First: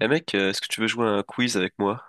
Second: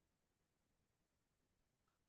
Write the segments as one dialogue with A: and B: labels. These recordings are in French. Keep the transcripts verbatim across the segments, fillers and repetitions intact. A: Eh mec, euh, est-ce que tu veux jouer à un quiz avec moi?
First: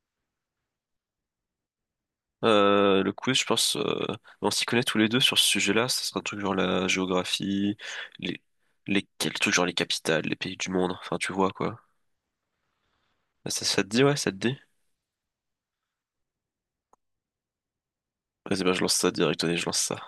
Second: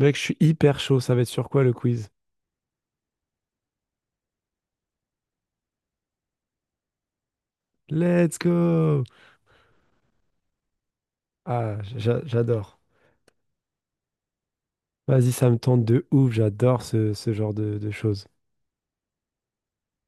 B: Mec, je suis hyper chaud. Ça va être sur quoi le quiz?
A: Euh, le quiz, je pense, euh, on s'y connaît tous les deux sur ce sujet-là. Ça sera un truc genre la géographie,
B: Let's
A: les,
B: go!
A: les, quels trucs genre les capitales, les pays du monde. Enfin, tu vois
B: Ah,
A: quoi.
B: j'a- j'adore.
A: Ah, Ça, ça te dit, ouais, ça te dit?
B: Vas-y, ça me tente de ouf. J'adore ce, ce genre de, de choses.
A: Vas-y, ben, je lance ça direct. Allez, je lance ça.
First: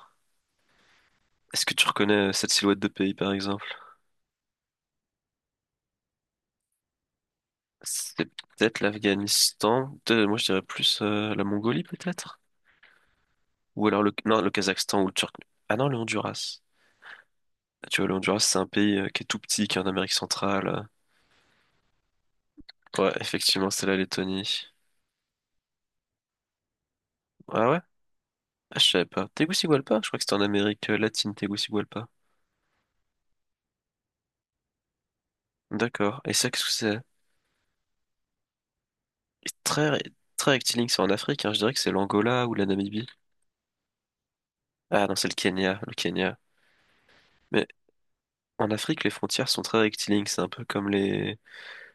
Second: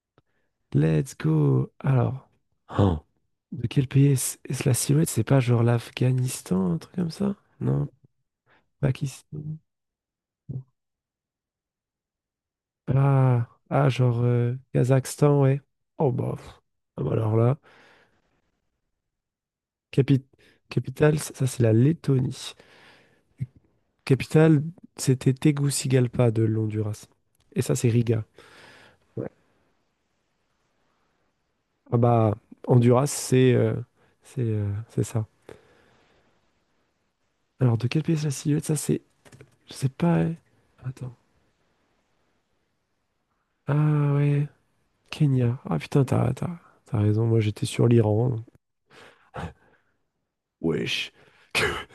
B: Let's
A: Est-ce
B: go!
A: que tu reconnais
B: Alors,
A: euh, cette silhouette de
B: Oh.
A: pays, par exemple?
B: De quel pays est-ce est-ce la silhouette? C'est pas genre l'Afghanistan, un truc comme ça? Non,
A: C'est peut-être
B: Pakistan.
A: l'Afghanistan. Peut-être, moi, je dirais plus euh, la Mongolie, peut-être?
B: Ah,
A: Ou
B: ah
A: alors le,
B: genre
A: non, le
B: euh,
A: Kazakhstan ou le Turc.
B: Kazakhstan, ouais.
A: Ah non, le
B: Oh, bah. Pff.
A: Honduras.
B: Ah bah alors là,
A: Ah, tu vois, le Honduras, c'est un pays euh, qui est tout petit, qui est en Amérique
B: capi-
A: centrale. euh,
B: capitale, ça ça, c'est la Lettonie.
A: Ouais, effectivement, c'est la
B: Capitale,
A: Lettonie.
B: c'était Tegucigalpa de l'Honduras. Et
A: Ah
B: ça,
A: ouais?
B: c'est Riga.
A: Ah, je savais pas.
B: Ouais.
A: Tegucigalpa? Je crois que c'était en Amérique euh, latine,
B: Ah
A: Tegucigalpa.
B: bah, Honduras, c'est euh, c'est euh, c'est ça.
A: D'accord. Et ça, qu'est-ce que c'est?
B: Alors, de quel pays c'est la silhouette? Ça, c'est.
A: Et
B: Je
A: Très,
B: sais
A: ré-
B: pas. Hein.
A: très rectiligne, c'est en
B: Attends.
A: Afrique, hein. Je dirais que c'est l'Angola ou la Namibie.
B: Ah ouais.
A: Ah non, c'est le
B: Kenya. Ah
A: Kenya, le
B: putain, t'as
A: Kenya.
B: t'as, t'as raison. Moi, j'étais
A: Mais
B: sur l'Iran. Donc...
A: en Afrique, les frontières sont très rectilignes, c'est un peu comme
B: Wesh.
A: les...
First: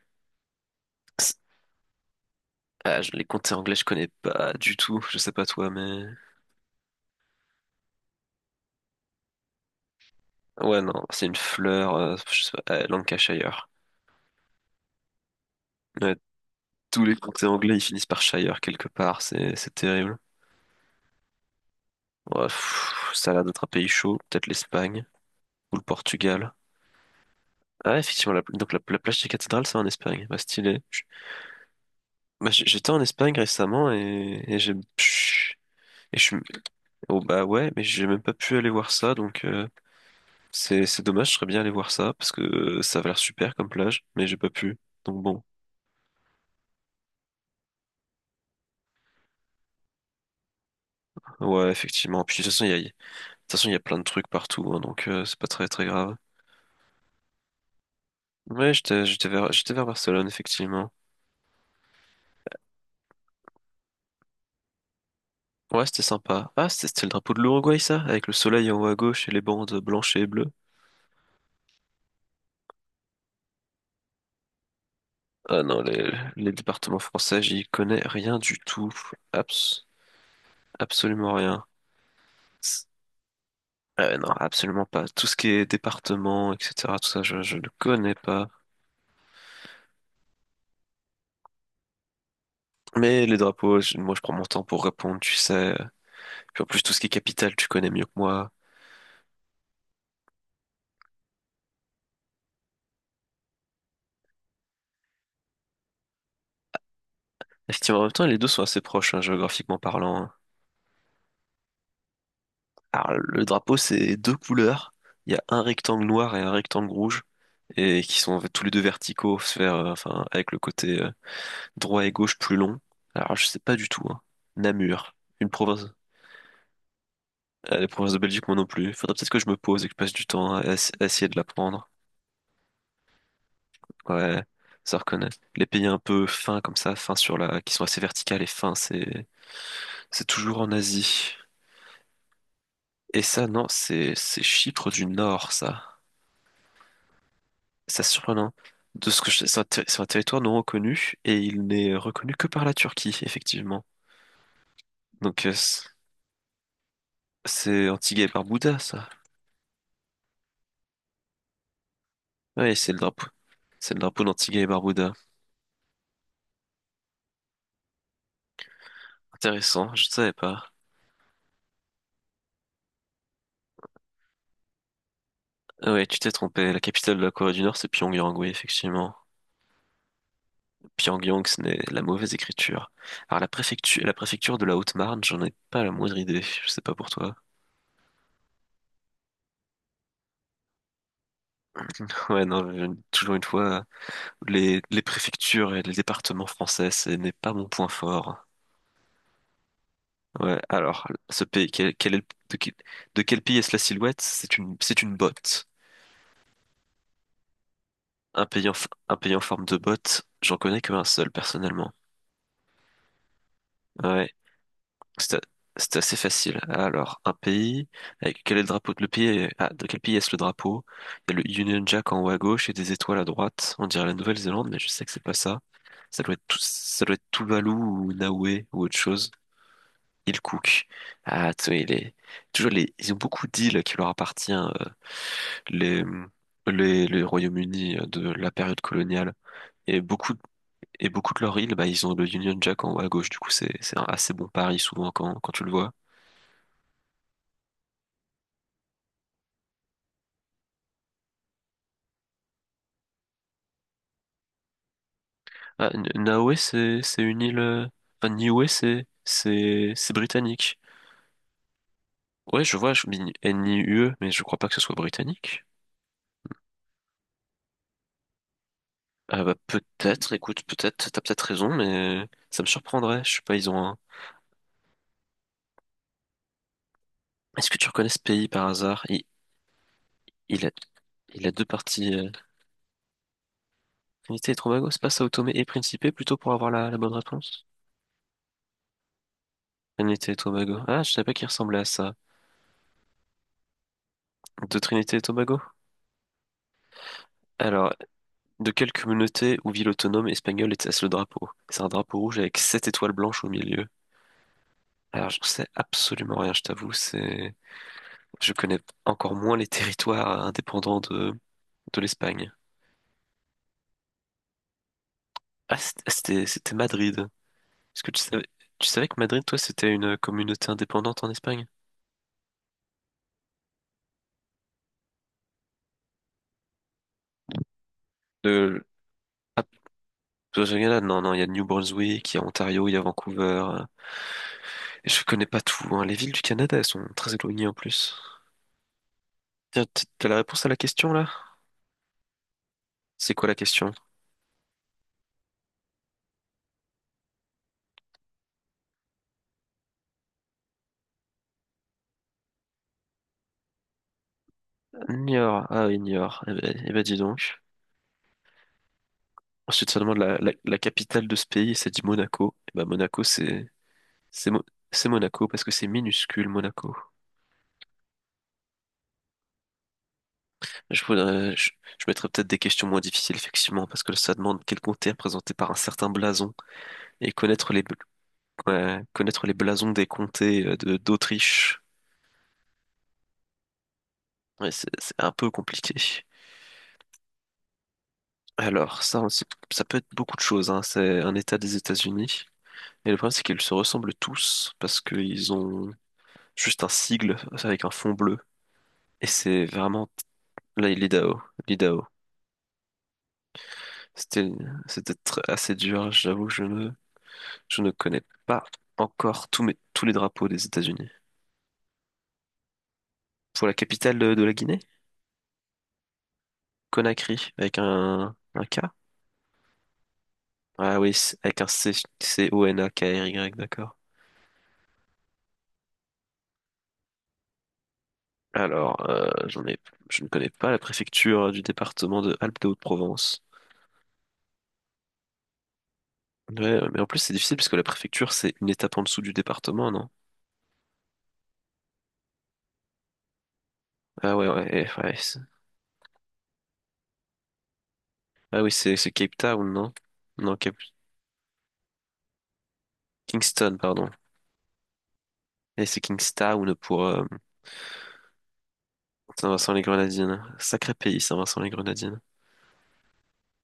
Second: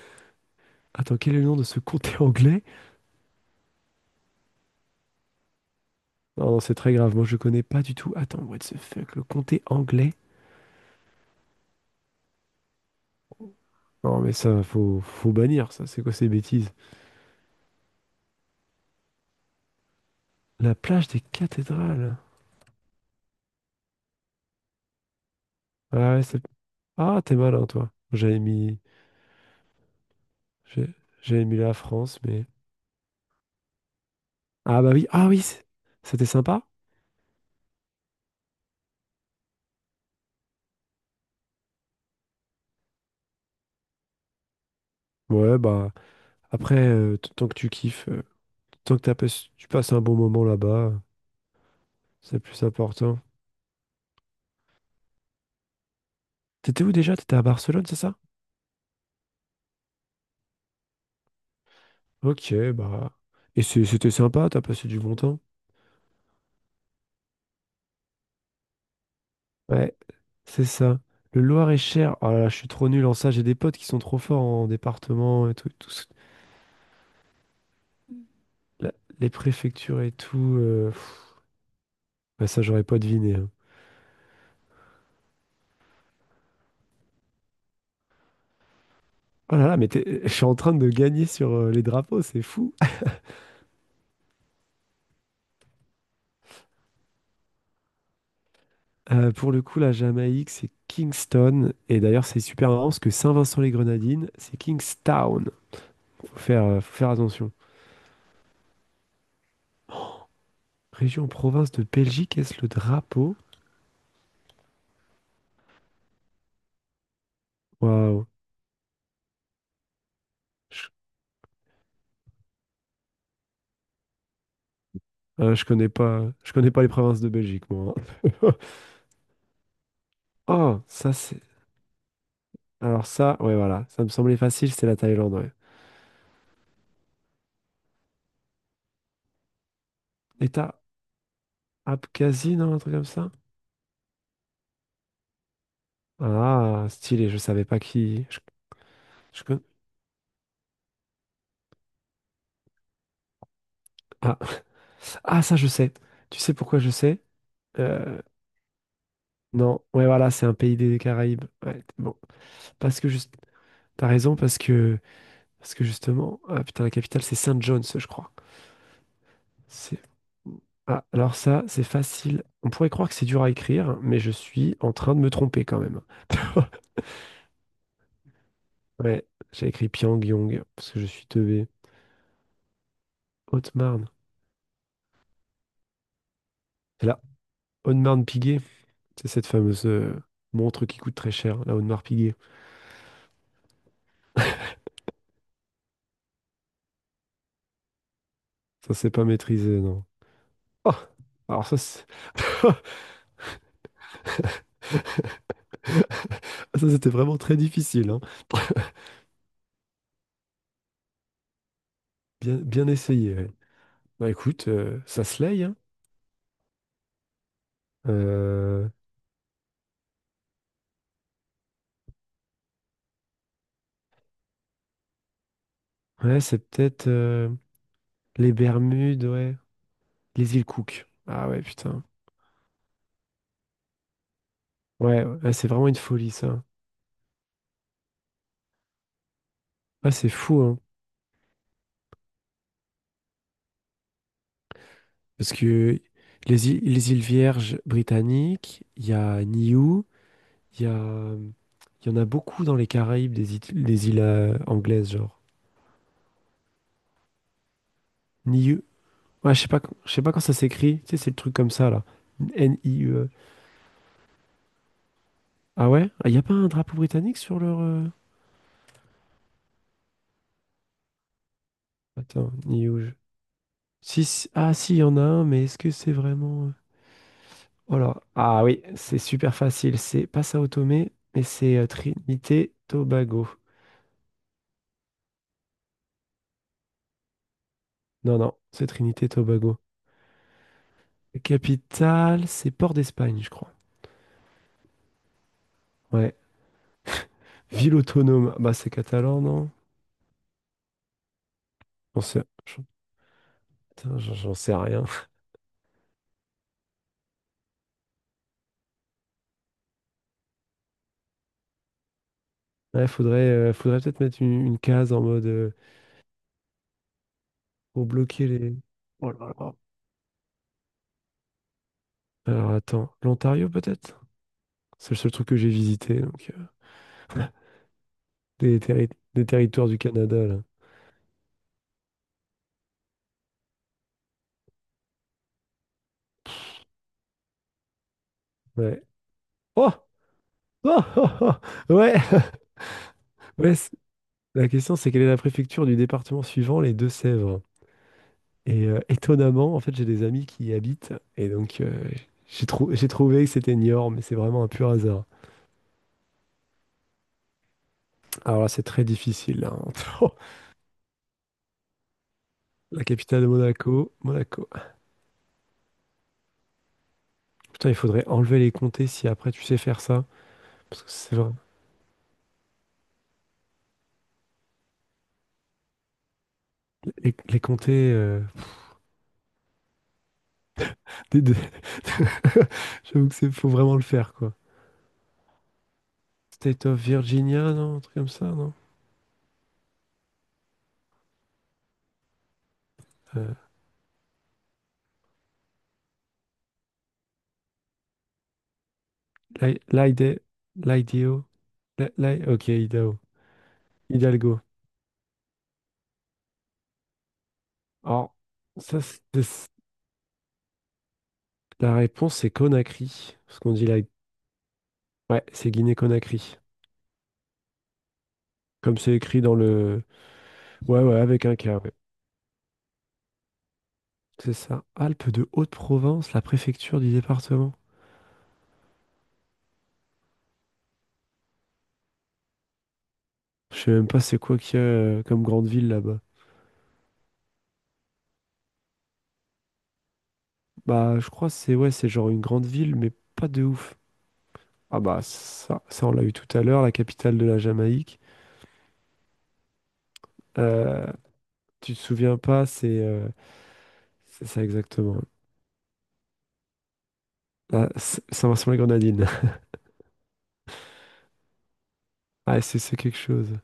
B: Attends, quel
A: C'est-
B: est le nom de ce comté anglais?
A: Ah, je- les comtés anglais, je connais pas du tout, je sais pas toi, mais...
B: Non, non, c'est très grave. Moi, je connais pas du tout. Attends, what the fuck? Le comté anglais?
A: Ouais, non, c'est une fleur, euh, je sais pas, euh, Lancashire.
B: Non, mais ça, faut, faut bannir ça. C'est quoi
A: Ouais,
B: ces bêtises?
A: tous les comtés anglais, ils finissent par Shire quelque part, c'est c'est terrible.
B: La plage des cathédrales.
A: Ouais, pff, ça a l'air d'être un pays chaud, peut-être l'Espagne ou le
B: Ah ouais, c'est.
A: Portugal.
B: Ah, t'es malin,
A: Ah,
B: toi.
A: ouais, effectivement,
B: J'avais
A: la, donc la,
B: mis.
A: la plage des cathédrales, c'est en Espagne. Bah, stylé.
B: j'ai-
A: Je-
B: J'avais mis la France, mais.
A: bah, j'- j'étais en Espagne récemment et, et j'ai.
B: Ah bah oui, ah oui,
A: Pff,
B: c-
A: Et
B: c'était
A: je,
B: sympa.
A: oh, bah ouais, mais j'ai même pas pu aller voir ça, donc euh, c'est c'est dommage, je serais bien allé voir ça, parce que euh, ça avait l'air super comme plage, mais j'ai pas pu. Donc bon,
B: Ouais, bah après, euh, t- tant que tu kiffes, euh, tant que t'as pas- tu passes un bon moment là-bas,
A: ouais, effectivement.
B: c'est
A: Puis
B: le
A: de toute
B: plus
A: façon, il y a, de
B: important.
A: toute façon, il y a plein de trucs partout, hein, donc euh, c'est pas très très grave.
B: T'étais où déjà? T'étais à Barcelone, c'est ça?
A: Ouais, j'étais j'étais vers, j'étais vers Barcelone, effectivement.
B: Ok, bah. Et c'est- c'était sympa, t'as passé du bon temps.
A: Ouais, c'était sympa. Ah, c'était c'était le drapeau de l'Uruguay, ça? Avec le soleil en haut à gauche et les bandes
B: Ouais,
A: blanches et bleues.
B: c'est ça. Le Loir-et-Cher, oh là là, je suis trop nul en ça, j'ai des potes qui sont trop forts en département et
A: Ah
B: tout,
A: non,
B: tout ce-
A: les, les départements français, j'y connais rien du tout.
B: la- les
A: Abs-
B: préfectures et tout. Euh, pff,
A: Absolument rien.
B: bah ça, j'aurais
A: C'est-
B: pas deviné. Hein.
A: Euh, non, absolument pas. Tout ce qui est département, et cetera, tout ça, je, je ne connais pas.
B: Oh là là, mais t'es- je suis en train de gagner sur euh, les drapeaux, c'est fou.
A: Mais les drapeaux, je- moi, je prends mon temps pour répondre, tu sais. Puis en plus, tout ce qui est capitale, tu connais mieux que moi.
B: Euh, pour le coup, la Jamaïque, c'est Kingston. Et d'ailleurs, c'est super marrant parce que Saint-Vincent-les-Grenadines, c'est Kingstown. Faut faire, euh, faut faire attention.
A: Effectivement, en même temps, les deux sont assez proches, hein, géographiquement parlant, hein.
B: Région province de Belgique, est-ce le
A: Alors,
B: drapeau?
A: le drapeau, c'est deux couleurs. Il y a un rectangle noir et un rectangle rouge, et qui
B: Waouh.
A: sont en fait tous les deux verticaux, se faire, euh, enfin, avec le
B: Je,
A: côté euh, droit et gauche plus long. Alors, je sais pas du tout, hein. Namur, une
B: euh, je
A: province.
B: connais pas, je connais pas les provinces de Belgique,
A: Euh, les
B: moi.
A: provinces de Belgique,
B: Hein.
A: moi non plus. Faudrait peut-être que je me pose et que je passe du temps à,
B: Oh,
A: ess- à
B: ça
A: essayer de
B: c'est.
A: l'apprendre.
B: Alors ça, ouais, voilà. Ça me semblait
A: Ouais,
B: facile, c'est la
A: ça reconnaît.
B: Thaïlande, ouais.
A: Les pays un peu fins comme ça, fins sur la, qui sont assez verticales et fins, c'est, c'est toujours en
B: État
A: Asie.
B: Abkhazie, non, un truc comme
A: Et
B: ça?
A: ça, non, c'est, c'est Chypre du Nord, ça.
B: Ah, stylé, je savais pas
A: C'est
B: qui. Je-
A: surprenant. De ce que je
B: je
A: sais, c'est
B: con-
A: un, ter- c'est un territoire non reconnu et il n'est reconnu que par la Turquie, effectivement.
B: Ah, ah,
A: Donc, euh,
B: ça je sais. Tu sais pourquoi je sais?
A: c'est
B: Euh,
A: Antigua et Barbuda, ça.
B: Non, ouais, voilà, c'est un pays des Caraïbes. Ouais, bon,
A: Oui, c'est le
B: parce que
A: drapeau.
B: juste,
A: C'est le
B: t'as
A: drapeau
B: raison, parce
A: d'Antigua et
B: que,
A: Barbuda.
B: parce que justement, ah, putain, la capitale, c'est Saint John's, je crois.
A: Intéressant,
B: C'est,
A: je ne savais pas.
B: ah, alors ça, c'est facile. On pourrait croire que c'est dur à écrire, mais je suis en train de me tromper quand
A: Ah
B: même.
A: ouais, tu t'es trompé. La capitale de la Corée du Nord, c'est Pyongyang, oui, effectivement.
B: Ouais, j'ai écrit Pyongyang parce que je suis
A: Pyongyang, ce
B: tevé.
A: n'est la mauvaise écriture. Alors, la préfecture,
B: Haute-Marne,
A: la préfecture de la Haute-Marne, j'en ai pas la moindre idée. Je sais pas
B: c'est
A: pour
B: la
A: toi.
B: Haute-Marne-Piguet. C'est cette fameuse euh, montre qui coûte très cher, la Audemars Piguet.
A: Ouais, non, je- toujours une fois, les, les préfectures et les départements français, ce n'est pas mon point fort.
B: Ça, c'est pas maîtrisé, non.
A: Ouais,
B: Oh,
A: alors, ce
B: alors
A: pays,
B: ça,
A: quel,
B: c'est...
A: quel est le- de, quel, de quel pays est-ce la silhouette? C'est une, c'est une botte.
B: Ça, c'était vraiment très difficile, hein.
A: Un pays en, f- un pays en forme de botte, j'en connais que un seul personnellement.
B: Bien, bien essayé, ouais. Bah
A: Ouais,
B: écoute, euh, ça
A: c'est a-
B: se laye, hein.
A: c'est assez facile. Alors, un pays, avec quel est le
B: Euh,
A: drapeau de le pays est- ah, de quel pays est-ce le drapeau? Il y a le Union Jack en haut à gauche et des étoiles à droite. On dirait la Nouvelle-Zélande, mais je sais que c'est pas ça. Ça doit
B: ouais,
A: être tout,
B: c'est
A: ça
B: peut-être
A: doit être
B: euh,
A: Tuvalu ou
B: les
A: Niue ou autre
B: Bermudes,
A: chose.
B: ouais.
A: Il
B: Les îles
A: Cook.
B: Cook. Ah
A: Ah,
B: ouais,
A: tu sais, il
B: putain.
A: est toujours les, ils ont beaucoup d'îles qui leur appartiennent. euh,
B: Ouais, ouais, c'est vraiment une
A: les,
B: folie, ça.
A: les, les Royaumes-Unis euh, de la période coloniale. Et
B: Ouais, c'est
A: beaucoup
B: fou, hein.
A: Et beaucoup de leurs îles, bah, ils ont le Union Jack en haut à gauche, du coup c'est c'est un assez bon pari souvent quand, quand
B: Parce
A: tu le vois.
B: que les îles, les îles Vierges britanniques, il y a Niue, il y a... Il y en a beaucoup dans les Caraïbes, des îles, des îles euh, anglaises, genre.
A: Ah, N- Niue c'est c'est une île, euh, enfin Niue
B: Niue.
A: c'est
B: Ouais, je sais pas,
A: c'est
B: quand- je
A: c'est
B: sais pas quand ça
A: britannique.
B: s'écrit. Tu sais, c'est le truc comme ça, là.
A: Ouais je
B: N
A: vois,
B: i
A: je
B: U.
A: dis N I U E, mais je crois pas que ce soit britannique.
B: Ah ouais? Il n'y a pas un drapeau britannique sur leur... euh,
A: Ah bah peut-être, écoute peut-être, t'as peut-être raison, mais
B: Attends,
A: ça me
B: ni où je-
A: surprendrait. Je sais pas, ils ont un.
B: Si, si- Ah si, il y en a un, mais est-ce que c'est vraiment... euh,
A: Est-ce que tu
B: Oh
A: reconnais ce
B: là.
A: pays
B: Ah
A: par
B: oui,
A: hasard?
B: c'est
A: Il,
B: super facile. C'est pas
A: il
B: Sao
A: a
B: Tomé, mais
A: il a deux
B: c'est euh,
A: parties. euh,
B: Trinité Tobago.
A: Trinité et Tobago, c'est pas Sao Tomé et Principe plutôt pour avoir la, la bonne réponse?
B: Non, non, c'est Trinité Tobago.
A: Trinité et Tobago. Ah je savais pas qu'il ressemblait à ça.
B: Capitale, c'est Port d'Espagne, je crois.
A: De Trinité et Tobago?
B: Ouais.
A: Alors,
B: Ville autonome.
A: de
B: Bah c'est
A: quelle
B: catalan,
A: communauté ou
B: non?
A: ville autonome espagnole était-ce le drapeau? C'est un drapeau
B: J'en
A: rouge
B: sais...
A: avec
B: j'en-
A: sept étoiles blanches au milieu.
B: Putain, j'en j'en sais rien.
A: Alors, je sais absolument rien, je t'avoue, c'est... Je connais encore moins les territoires indépendants de, de l'Espagne.
B: Ouais, faudrait, euh, faudrait peut-être mettre une, une case en mode... euh,
A: Ah, c't- c'était, c'était Madrid. Est-ce
B: pour
A: que tu savais,
B: bloquer les...
A: tu savais que
B: Oh
A: Madrid,
B: là
A: toi,
B: là.
A: c'était une communauté indépendante en Espagne?
B: Alors attends, l'Ontario peut-être? C'est le seul truc que j'ai visité, donc euh, des,
A: De...
B: terri- des
A: Ah,
B: territoires du Canada, là.
A: toi, j'ai rien là. Non, non, il y a New Brunswick, il y a Ontario, il y a Vancouver. Euh. Et je connais pas tout, hein. Les villes du Canada, elles sont très éloignées en plus.
B: Ouais.
A: Tiens,
B: Oh! Oh!
A: t- t'as la réponse à la question, là?
B: Oh! Oh ouais!
A: C'est quoi la
B: Ouais,
A: question?
B: c'est- la question, c'est quelle est la préfecture du département suivant, les Deux-Sèvres? Et euh, étonnamment, en fait, j'ai des amis qui y habitent, et donc euh, j'ai trou- j'ai trouvé que c'était Niort, mais c'est vraiment un pur hasard.
A: Niort. Ah oui, Niort. Eh ben, eh ben, dis donc.
B: Alors là, c'est très difficile, hein.
A: Ensuite, ça demande la, la, la capitale de ce pays, et ça dit Monaco. Eh ben,
B: La
A: Monaco,
B: capitale de
A: c'est
B: Monaco,
A: c'est Mo-
B: Monaco.
A: c'est Monaco parce que c'est minuscule, Monaco.
B: Putain, il faudrait enlever les comtés si après tu sais faire ça,
A: Je,
B: parce que c'est vrai,
A: voudrais- je, je mettrais peut-être des questions moins difficiles, effectivement, parce que ça demande quel comté est représenté par un certain blason et
B: les, les
A: connaître les, bl-
B: comtés... euh,
A: ouais, connaître les blasons des comtés euh, de
B: des- des-
A: d'Autriche.
B: J'avoue que c'est faut vraiment le faire, quoi.
A: Ouais, c'est c'est un peu compliqué.
B: State of Virginia, non? Un truc comme ça, non?
A: Alors, ça, on sait- ça peut être beaucoup de choses, hein. C'est un État des États-Unis. Et le problème, c'est
B: Euh,
A: qu'ils se ressemblent tous parce qu'ils ont juste un sigle avec un fond bleu. Et c'est
B: Li-
A: vraiment
B: Lide-
A: là, il est l'I D A O,
B: Lideo.
A: l'I D A O.
B: Li- Li- ok, Idaho.
A: C'était,
B: Hidalgo.
A: C'était tr- assez dur. J'avoue, je ne, je ne connais
B: Alors,
A: pas
B: ça, c'est-
A: encore tous mes, tous les drapeaux des États-Unis.
B: la réponse, c'est Conakry. Parce
A: Pour la
B: qu'on dit là.
A: capitale de, de la Guinée,
B: Ouais, c'est Guinée-Conakry.
A: Conakry, avec un, un K.
B: Comme c'est écrit dans le.
A: Ah
B: Ouais,
A: oui,
B: ouais,
A: c-
B: avec un
A: avec
B: K,
A: un C,
B: ouais.
A: C-O-N-A-K-R-Y, d'accord.
B: C'est ça. Alpes de Haute-Provence, la préfecture du département.
A: Alors, euh, j'en ai, je ne connais pas la préfecture du département de Alpes-de-Haute-Provence.
B: Je sais même pas c'est quoi qu'il y a euh, comme grande ville là-bas.
A: Ouais, ouais, mais en plus c'est difficile parce que la préfecture c'est une étape en dessous du département, non?
B: Bah, je crois que c'est ouais, c'est genre une grande ville, mais pas de ouf.
A: Ah ouais, ouais, eh,
B: Ah
A: ouais,
B: bah
A: c'est-
B: ça, ça on l'a eu tout à l'heure, la capitale de la Jamaïque.
A: Ah oui, c'est c'est Cape Town, non? Non, Cape...
B: Euh, Tu te souviens pas, c'est euh,
A: Kingston, pardon.
B: c'est ça exactement.
A: Et c'est Kingstown pour euh,
B: Ah, c- ça ressemble à la grenadine.
A: Saint-Vincent-les-Grenadines. Sacré pays, Saint-Vincent-les-Grenadines.
B: Ah, c'est c'est quelque chose.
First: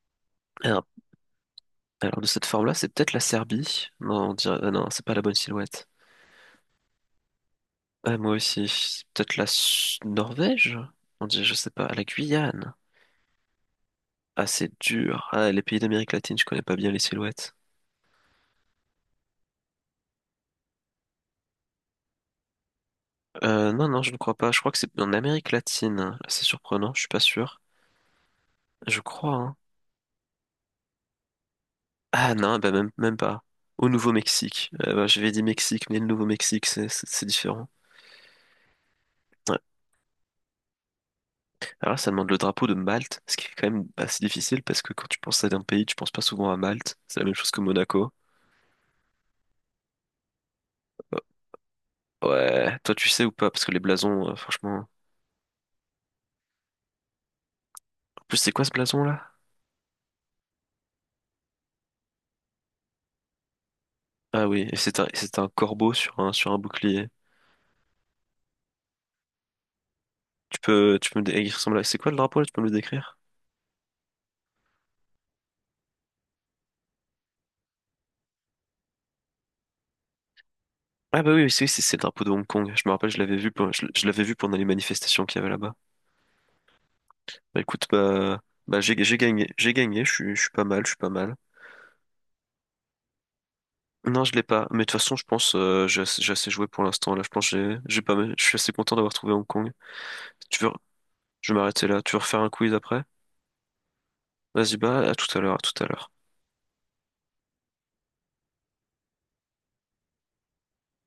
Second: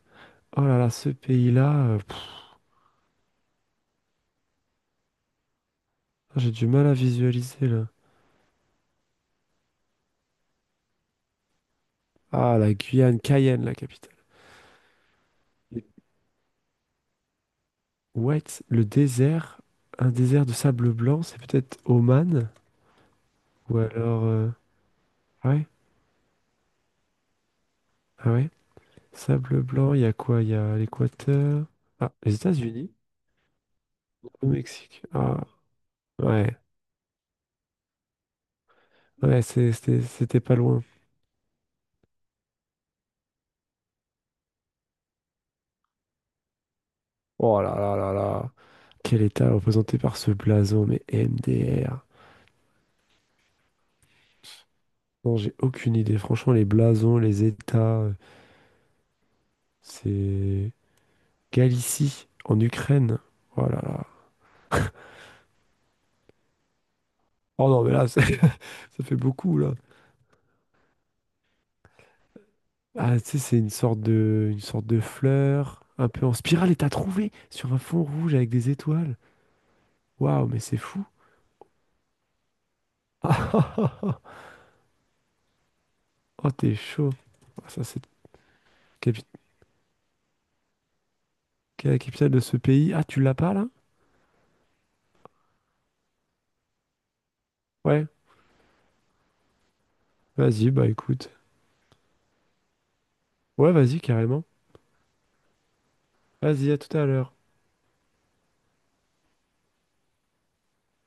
B: Oh là
A: Alors,
B: là, ce pays-là, euh, pff,
A: alors, de cette forme-là, c'est peut-être la Serbie. Non, on dirait... ah non, c'est pas la bonne silhouette.
B: j'ai du mal à visualiser là.
A: Ah, moi aussi, c'est peut-être la S- Norvège? On dirait, je sais pas, la
B: Ah,
A: Guyane.
B: la Guyane, Cayenne, la capitale.
A: Ah, c'est dur. Ah, les pays
B: Et...
A: d'Amérique latine, je connais pas bien les silhouettes.
B: Ouais, le désert, un désert de sable blanc, c'est peut-être Oman
A: Euh,
B: ou
A: non, non, je ne
B: alors
A: crois
B: euh,
A: pas. Je crois que c'est en
B: ah
A: Amérique
B: ouais,
A: latine. C'est surprenant, je suis pas sûr.
B: ah ouais,
A: Je crois, hein.
B: sable blanc. Il y a quoi? Il y a l'Équateur. Ah,
A: Ah
B: les
A: non, bah même,
B: États-Unis,
A: même pas. Au
B: au
A: Nouveau-Mexique. Euh,
B: Mexique.
A: bah, j'avais
B: Ah
A: dit Mexique, mais le
B: ouais.
A: Nouveau-Mexique, c'est c'est- c'est différent.
B: Ouais,
A: Ouais.
B: c'est- c'était c'était pas loin.
A: Alors là, ça demande le drapeau de Malte, ce qui est quand même assez difficile parce que quand tu penses à un pays, tu penses pas souvent à Malte. C'est la même chose que
B: Oh là là
A: Monaco.
B: là là. Quel état représenté par ce blason, mais M D R.
A: Ouais, toi tu sais ou pas, parce que les blasons, euh, franchement.
B: Non, j'ai aucune idée. Franchement, les blasons, les états, euh,
A: En plus, c'est quoi ce blason là?
B: c'est Galicie, en Ukraine. Oh là là.
A: Ah oui, et c'est un, c'est un corbeau sur un, sur un bouclier.
B: Oh non, mais là, c'est- ça fait beaucoup, là.
A: Tu peux, tu peux me dé- il ressemble à... C'est quoi le drapeau là? Tu peux me le décrire?
B: Ah, tu sais, c'est une sorte de, une sorte de fleur, un peu en spirale, et t'as trouvé sur un fond rouge avec des étoiles. Waouh, mais c'est fou.
A: Ah bah oui, oui, c'est c'est- c'est le drapeau de Hong Kong. Je me rappelle, je l'avais vu, pour- je, je l'avais vu pendant les manifestations qu'il y avait là-bas.
B: Oh, t'es chaud.
A: Bah
B: Ah, ça,
A: écoute,
B: c'est
A: bah, bah j'ai
B: la
A: j'ai
B: capi-
A: gagné, j'ai gagné. Je suis, je suis pas mal, je suis pas mal.
B: la capitale de ce pays. Ah, tu l'as pas, là?
A: Non, je l'ai pas. Mais de toute façon, je pense, euh, j'ai assez, j'ai assez joué pour l'instant. Là, je pense, que j'ai, j'ai
B: Ouais.
A: pas mal. Je suis assez content d'avoir trouvé Hong Kong. Tu
B: Vas-y,
A: veux,
B: bah écoute.
A: je vais m'arrêter là. Tu veux refaire un quiz après?
B: Ouais, vas-y, carrément.
A: Vas-y, bah à tout à l'heure, à tout à l'heure.
B: Vas-y, à tout à l'heure.